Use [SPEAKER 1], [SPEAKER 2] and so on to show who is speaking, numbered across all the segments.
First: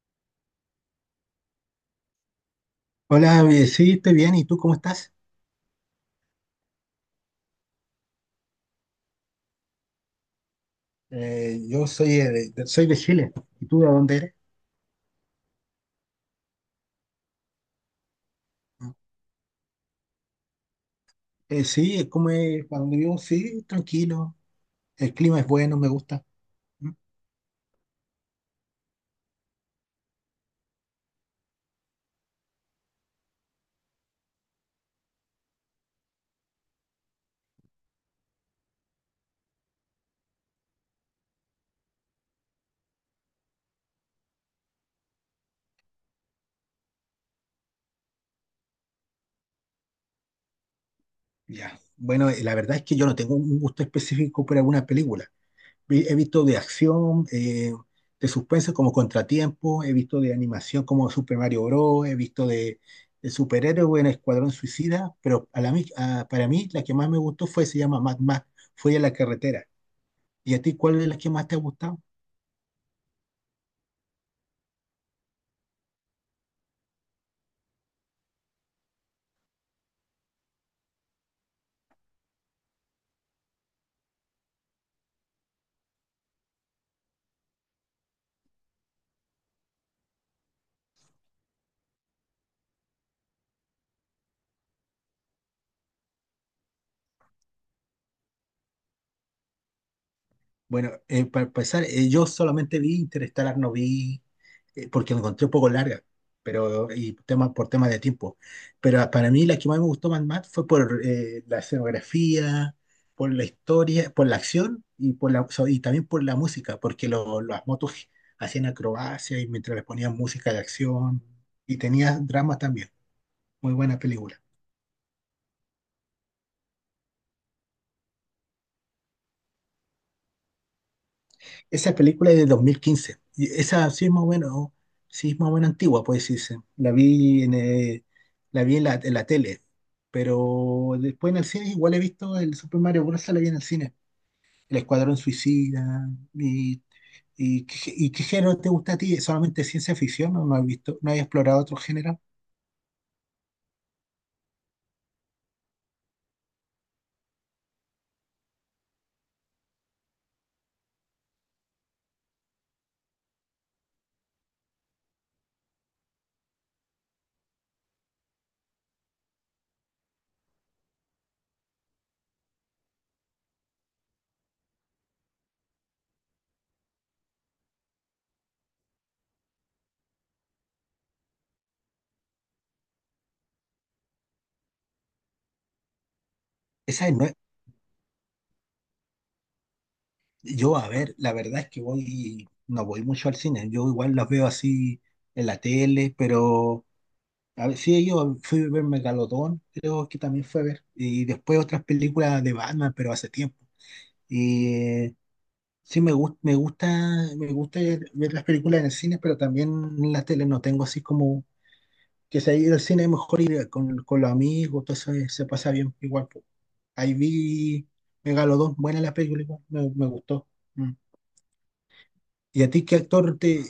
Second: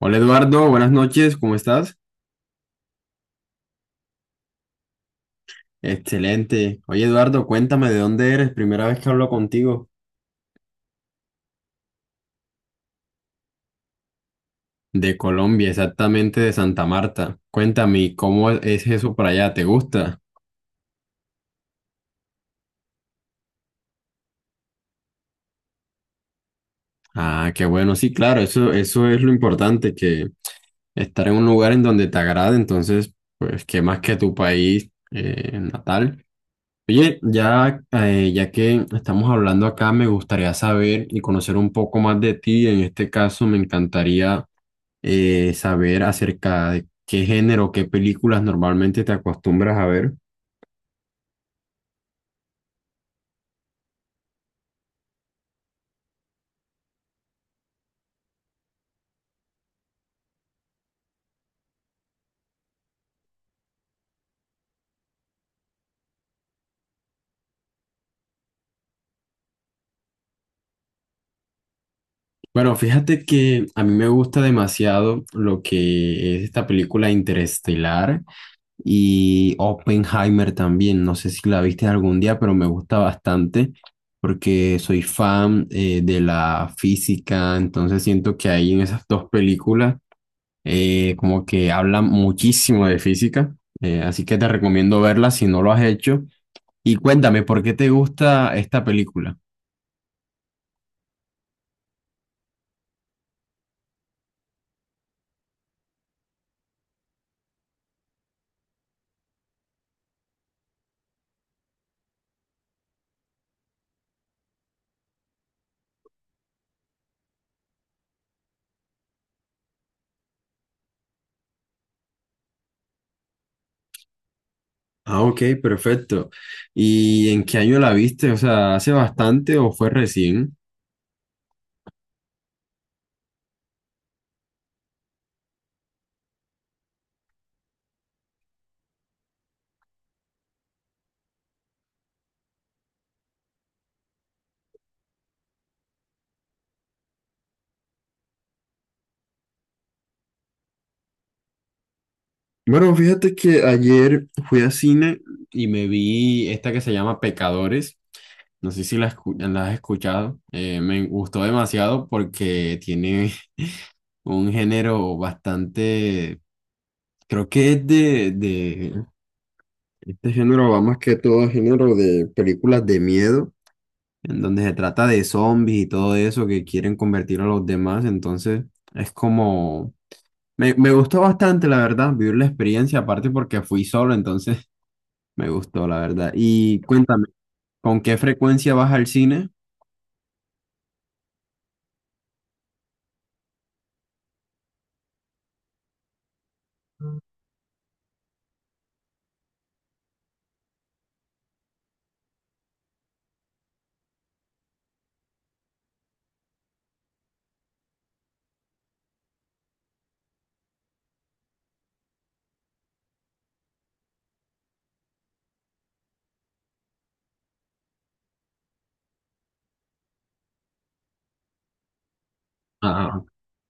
[SPEAKER 1] Hola Eduardo, buenas noches, ¿cómo estás?
[SPEAKER 2] Hola, sí, estoy bien. ¿Y tú cómo estás?
[SPEAKER 1] Excelente. Oye Eduardo, cuéntame de dónde eres, primera vez que hablo contigo.
[SPEAKER 2] Yo soy soy de Chile. ¿Y tú de dónde eres?
[SPEAKER 1] De Colombia, exactamente de Santa Marta. Cuéntame, ¿cómo es eso para allá? ¿Te gusta?
[SPEAKER 2] Sí, es como es, para donde vivo, sí, tranquilo. El clima es bueno, me gusta. Mm.
[SPEAKER 1] Ah, qué bueno, sí, claro, eso es lo importante, que estar en un lugar en donde te agrade, entonces, pues, qué más que tu país natal. Oye, ya, ya que estamos hablando acá, me gustaría saber y conocer un poco más de ti. En este caso, me encantaría saber acerca de qué género, qué películas normalmente te acostumbras a ver.
[SPEAKER 2] Ya. Bueno, la verdad es que yo no tengo un gusto específico por alguna película. He visto de acción, de suspenso como Contratiempo, he visto de animación como Super Mario Bros., he visto de superhéroes en Escuadrón Suicida, pero a la mi- a- para mí la que más me gustó fue, se llama Mad Max, fue a la carretera. ¿Y a ti cuál es la que más te ha gustado?
[SPEAKER 1] Bueno, fíjate que a mí me gusta demasiado lo que es esta película Interestelar y Oppenheimer también. No sé si la viste algún día, pero me gusta bastante porque soy fan de la física, entonces siento que ahí en esas dos películas como que hablan muchísimo de física, así que te recomiendo verlas si no lo has hecho. Y cuéntame, ¿por qué te gusta esta película?
[SPEAKER 2] Bueno, para empezar, yo solamente vi Interestelar, no vi, porque la encontré un poco larga, pero y tema, por temas de tiempo. Pero para mí la que más me gustó más, más fue por la escenografía, por la historia, por la acción y, y también por la música, porque las motos hacían acrobacias y mientras les ponían música de acción y tenía dramas también. Muy buena película.
[SPEAKER 1] Ah, ok, perfecto. ¿Y en qué año la viste? O sea, ¿hace bastante o fue recién?
[SPEAKER 2] Esa película es de 2015. Y esa sí es más o menos, sí es más o menos antigua, puede decirse. La vi la vi en la tele. Pero después en el cine igual he visto el Super Mario Bros. La vi en el cine. El Escuadrón Suicida. ¿Y, ¿Y qué género te gusta a ti? ¿Solamente ciencia ficción? ¿No, no has visto, no has explorado otro género?
[SPEAKER 1] Bueno, fíjate que ayer fui a cine y me vi esta que se llama Pecadores. No sé si la, la has escuchado. Me gustó demasiado porque tiene un género bastante, creo que es de este género va más que todo a género de películas de miedo, en donde se trata de zombies y todo eso que quieren convertir a los demás. Entonces, es como... Me gustó bastante, la verdad, vivir la experiencia, aparte porque fui solo, entonces me gustó, la verdad. Y
[SPEAKER 2] Esa es
[SPEAKER 1] cuéntame,
[SPEAKER 2] nue-
[SPEAKER 1] ¿con qué frecuencia vas al cine?
[SPEAKER 2] Yo, a ver, la verdad es que voy, no voy mucho al cine. Yo igual las veo así en la tele, pero a ver, sí, yo fui a ver Megalodón, creo que también fue a ver. Y después otras películas de Batman, pero hace tiempo. Y eh, sí, me gusta ver las películas en el cine, pero también en la tele no tengo así como que si ir al cine es mejor ir con los amigos, todo eso se pasa bien igual po. Ahí vi Megalodón, buena la película, igual, me gustó. Mm. ¿Y a ti qué
[SPEAKER 1] Ah,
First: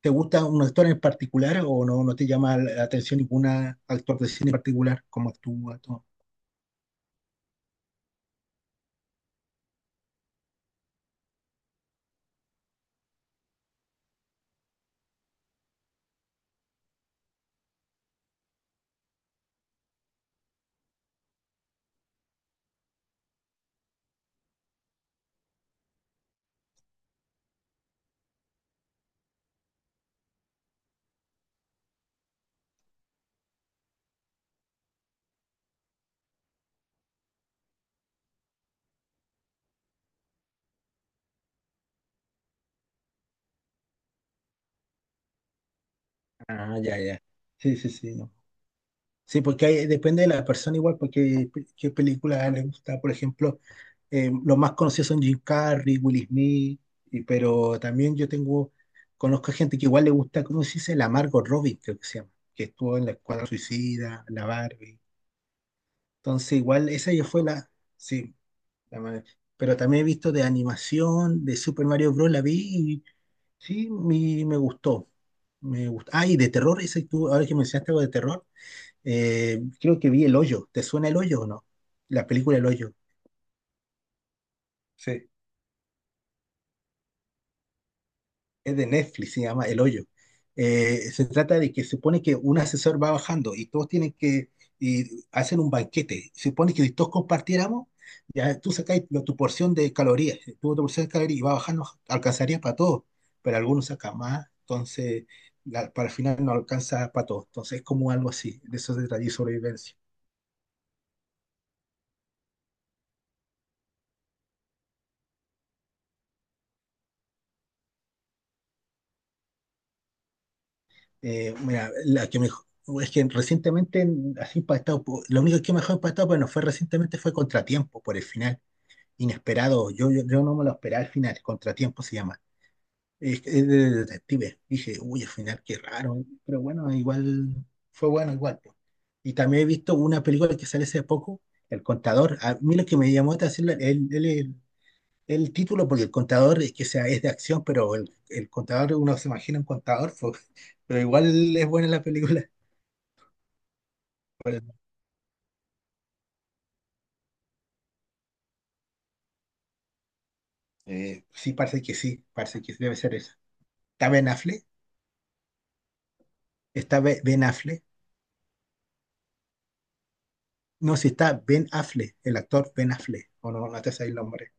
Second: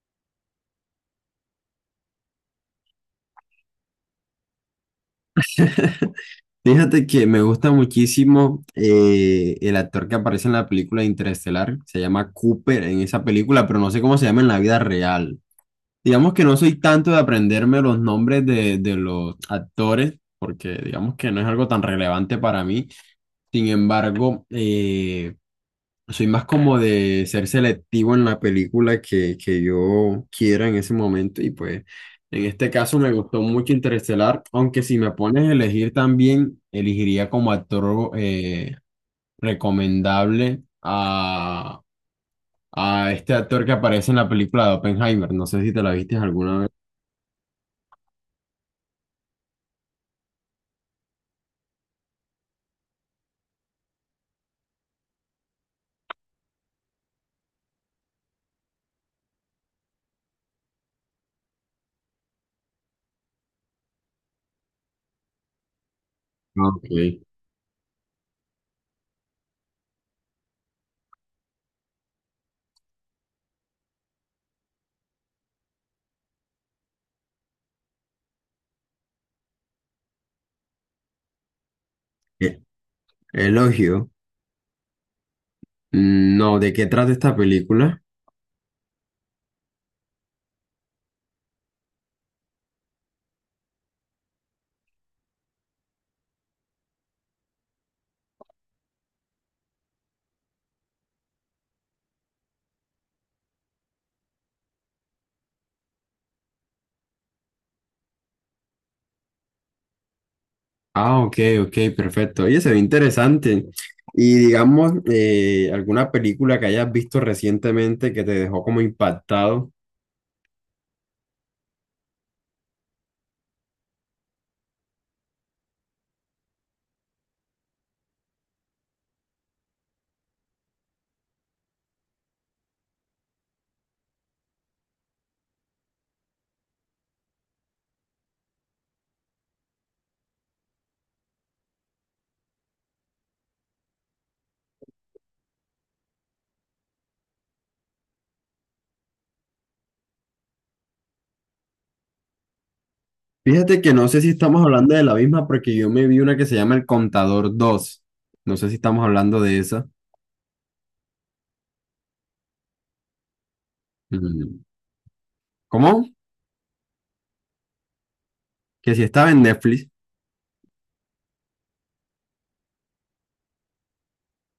[SPEAKER 2] te gusta un actor en particular o no, no te llama la atención ningún actor de cine en particular, como actúa, todo?
[SPEAKER 1] fíjate que me gusta muchísimo el actor que aparece en la película Interestelar, se llama Cooper en esa película, pero no sé cómo se llama en la vida real. Digamos que no soy tanto de aprenderme los nombres de los actores, porque digamos que no es algo tan relevante para mí. Sin embargo, soy más como de ser selectivo en la película que yo quiera en ese momento. Y pues en este caso me gustó mucho Interestelar, aunque si me pones a elegir también, elegiría como actor recomendable a este actor que aparece en la película de Oppenheimer. No sé si te la viste alguna vez.
[SPEAKER 2] Ah, ya, ya. Sí, sí, sí. No. Sí, porque depende de la persona igual, porque qué película le gusta. Por ejemplo, los más conocidos son Jim Carrey, Will Smith, pero también conozco gente que igual le gusta, ¿cómo se dice? La Margot Robbie, creo que se llama, que estuvo en la Escuadra Suicida, la Barbie. Entonces,
[SPEAKER 1] Ah, ok.
[SPEAKER 2] igual esa ya fue la, sí, la ma- Pero también he visto de animación, de Super Mario Bros. La vi y sí, me gustó. Me gustó. Ah, y de terror, ese tú, ahora que mencionaste algo de terror. Creo que vi El Hoyo. ¿Te suena El Hoyo o no? La película
[SPEAKER 1] Eh,
[SPEAKER 2] El Hoyo.
[SPEAKER 1] Elogio.
[SPEAKER 2] Sí,
[SPEAKER 1] Mm, no, ¿de qué trata esta película?
[SPEAKER 2] es de Netflix, se llama El Hoyo. Se trata de que se supone que un asesor va bajando y todos tienen que y hacen un banquete. Se supone que si todos compartiéramos, ya tú sacáis tu porción de calorías, tu otra porción de calorías y va bajando, alcanzaría para todos, pero algunos sacan más, entonces para el final no alcanza para todos. Entonces es como algo así, de eso se trata de sobrevivencia.
[SPEAKER 1] Ah, ok, ok, perfecto. Oye, se ve interesante. Y digamos, alguna película que hayas visto recientemente que te dejó como impactado.
[SPEAKER 2] Mira, es que recientemente, así impactado, lo único que mejor impactado, bueno, fue recientemente fue Contratiempo por el final, inesperado. Yo no me lo esperaba al final, Contratiempo se llama. Es de detective. Dije, uy, al final qué raro, pero bueno, igual fue bueno, igual po. Y también he visto una película que sale hace poco, El Contador. A mí lo que me llamó la atención, él, el título, porque el contador es que sea, es de acción, pero el contador, uno se imagina un contador, pues, pero igual es buena la película.
[SPEAKER 1] Fíjate que no sé si estamos
[SPEAKER 2] Pero,
[SPEAKER 1] hablando de la misma porque yo me vi una que se llama El Contador dos. No sé si estamos hablando de esa.
[SPEAKER 2] sí, parece que debe ser esa. ¿Está Ben
[SPEAKER 1] Mm,
[SPEAKER 2] Affleck?
[SPEAKER 1] ¿cómo?
[SPEAKER 2] ¿Está Ben Affleck?
[SPEAKER 1] Que si estaba en Netflix.
[SPEAKER 2] No, si está Ben Affleck, el actor Ben Affleck, o no, no te sabes el nombre.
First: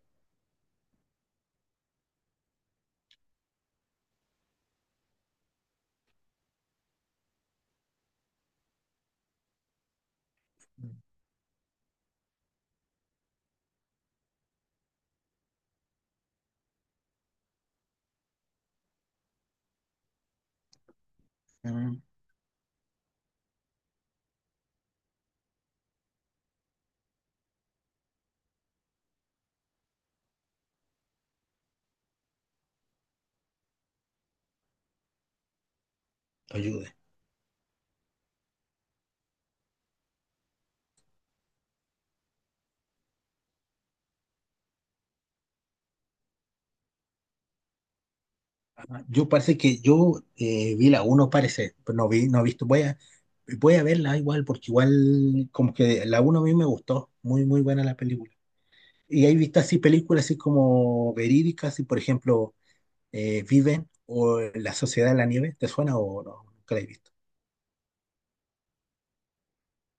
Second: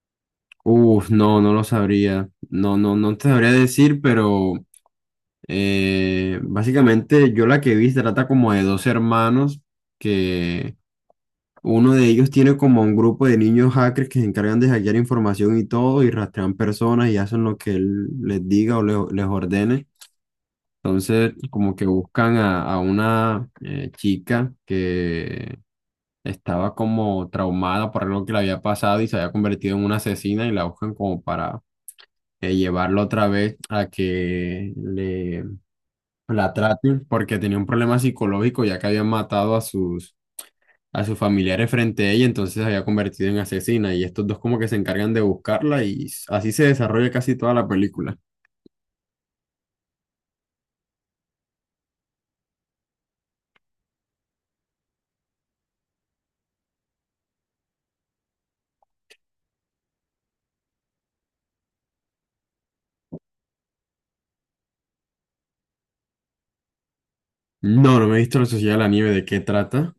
[SPEAKER 1] Uf, no, no lo sabría. No te sabría decir, pero básicamente yo la que vi se trata como de dos hermanos que uno de ellos tiene como un grupo de niños hackers que se encargan de hackear información y todo y rastrean personas y hacen lo que él les diga o les ordene. Entonces como que
[SPEAKER 2] Mm,
[SPEAKER 1] buscan a una chica que estaba como traumada por algo que le había pasado y se había convertido en una asesina y la buscan como para llevarla otra vez a que le la
[SPEAKER 2] ayude.
[SPEAKER 1] traten porque tenía un problema psicológico ya que habían matado a sus familiares frente a ella, entonces se había convertido en asesina y estos dos como que se encargan de buscarla y así se desarrolla casi toda la película.
[SPEAKER 2] Yo parece que yo vi la uno parece, pero no vi, no he visto. Voy a verla igual, porque igual como que la uno a mí me gustó. Muy, muy buena la película. Y hay vistas así películas así como verídicas, y por ejemplo, Viven o La Sociedad de la Nieve, ¿te suena o no? Nunca la he visto.
[SPEAKER 1] No, no me he visto La Sociedad de la Nieve, ¿de qué trata?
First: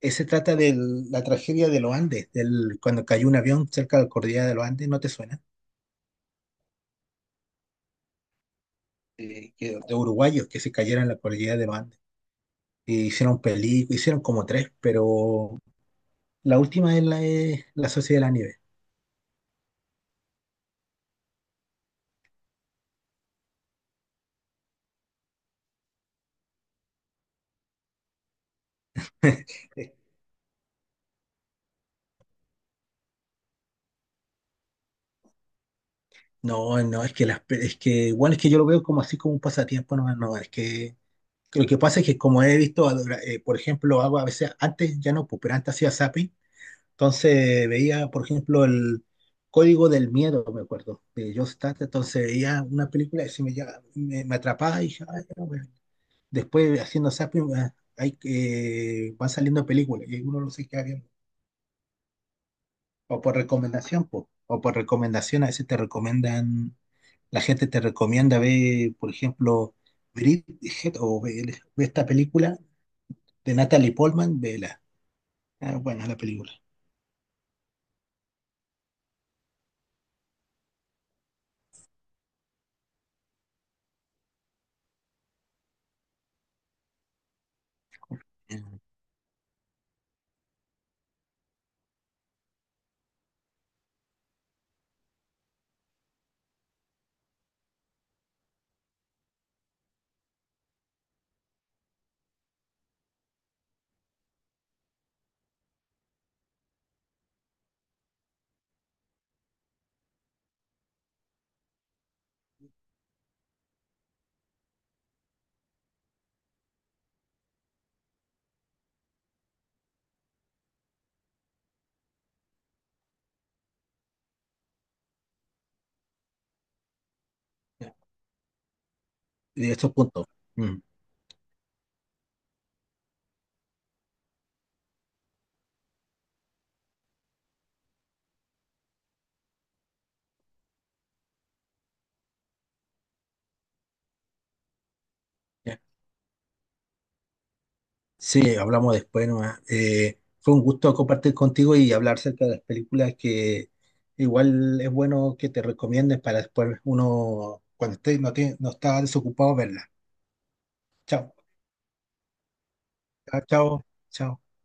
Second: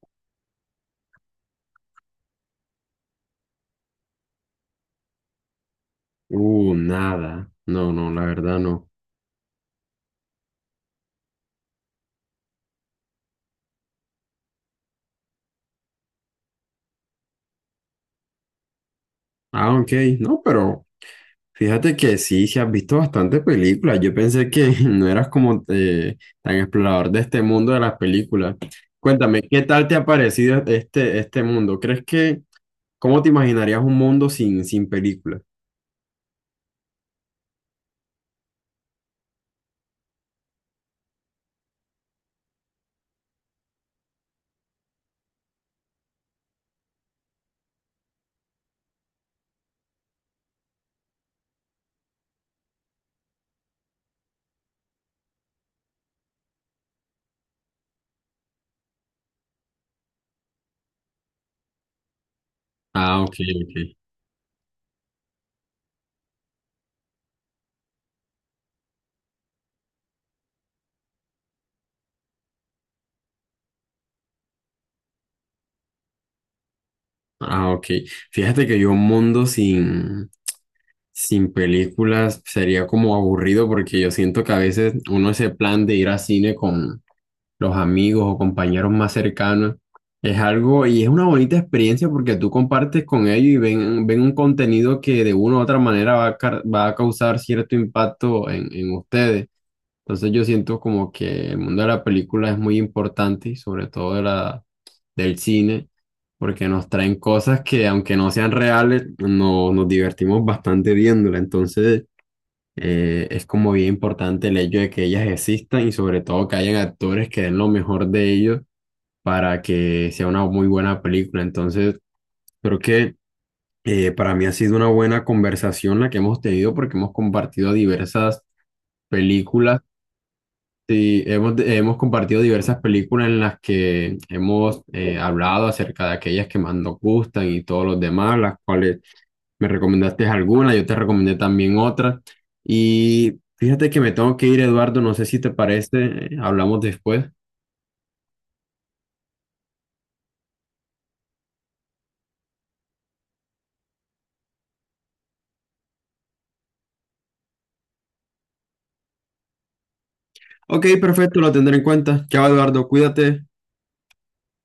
[SPEAKER 2] Se trata de la tragedia de los Andes, del, cuando cayó un avión cerca de la cordillera de los Andes, ¿no te suena?
[SPEAKER 1] Nada. No, no, la verdad no.
[SPEAKER 2] De uruguayos que se cayeron en la cordillera de los Andes. Y hicieron películas, hicieron como tres, pero la última es es la Sociedad de la Nieve.
[SPEAKER 1] Ah, ok, no, pero fíjate que sí, sí has visto bastantes películas. Yo pensé que no eras como tan explorador de este mundo de las películas. Cuéntame, ¿qué tal
[SPEAKER 2] Eh,
[SPEAKER 1] te ha parecido este mundo? ¿Crees que ¿cómo te imaginarías un mundo sin, sin películas?
[SPEAKER 2] No, no, es que es que igual es que yo lo veo como así como un pasatiempo, no, no, es que lo que pasa es que como he visto, por ejemplo, hago a veces, antes ya no, pues, pero antes hacía zapping, entonces veía, por ejemplo, el Código del Miedo, me acuerdo, de John Stott, entonces veía una película y se me atrapaba y dije, "Ah, ya, bueno". Después haciendo zapping ah, hay, que van saliendo películas y uno no se queda viendo, o
[SPEAKER 1] Ah,
[SPEAKER 2] por
[SPEAKER 1] ok, ok.
[SPEAKER 2] recomendación, po, o por recomendación, a veces te recomiendan, la gente te recomienda ver, por ejemplo, Bridget o ve esta película de Natalie Portman, vela. Ah, buena la película.
[SPEAKER 1] Ah, ok. Fíjate que yo un mundo sin, sin películas sería como aburrido porque yo siento que a veces uno ese plan de ir al cine con los amigos o
[SPEAKER 2] Ya,
[SPEAKER 1] compañeros más cercanos es algo y es una bonita experiencia porque tú compartes con ellos y ven un contenido que de una u otra manera va a, va a causar cierto impacto en ustedes. Entonces yo siento como que el mundo de la película es muy importante y sobre todo de la, del cine, porque nos traen cosas que aunque no sean reales, no, nos divertimos bastante viéndola. Entonces es como bien importante el hecho de que ellas existan y sobre todo que hayan actores que den lo mejor de ellos para que sea una muy buena película. Entonces creo que para mí ha sido una buena conversación la que hemos tenido porque hemos compartido diversas
[SPEAKER 2] de
[SPEAKER 1] películas.
[SPEAKER 2] estos puntos. Mm,
[SPEAKER 1] Sí, hemos compartido diversas películas en las que hemos hablado acerca de aquellas que más nos gustan y todos los demás, las cuales me recomendaste algunas, yo te recomendé también otras. Y fíjate que me tengo que ir, Eduardo, no sé si te
[SPEAKER 2] ya.
[SPEAKER 1] parece, hablamos después.
[SPEAKER 2] Sí, hablamos después nomás. Fue un gusto compartir contigo y hablar acerca de las películas que igual es bueno que te recomiendes para después uno, cuando esté, no, te, no está desocupado, verla.
[SPEAKER 1] Ok,
[SPEAKER 2] Chao,
[SPEAKER 1] perfecto, lo tendré en cuenta. Chao, Eduardo,
[SPEAKER 2] chao,
[SPEAKER 1] cuídate.
[SPEAKER 2] chao. Chao.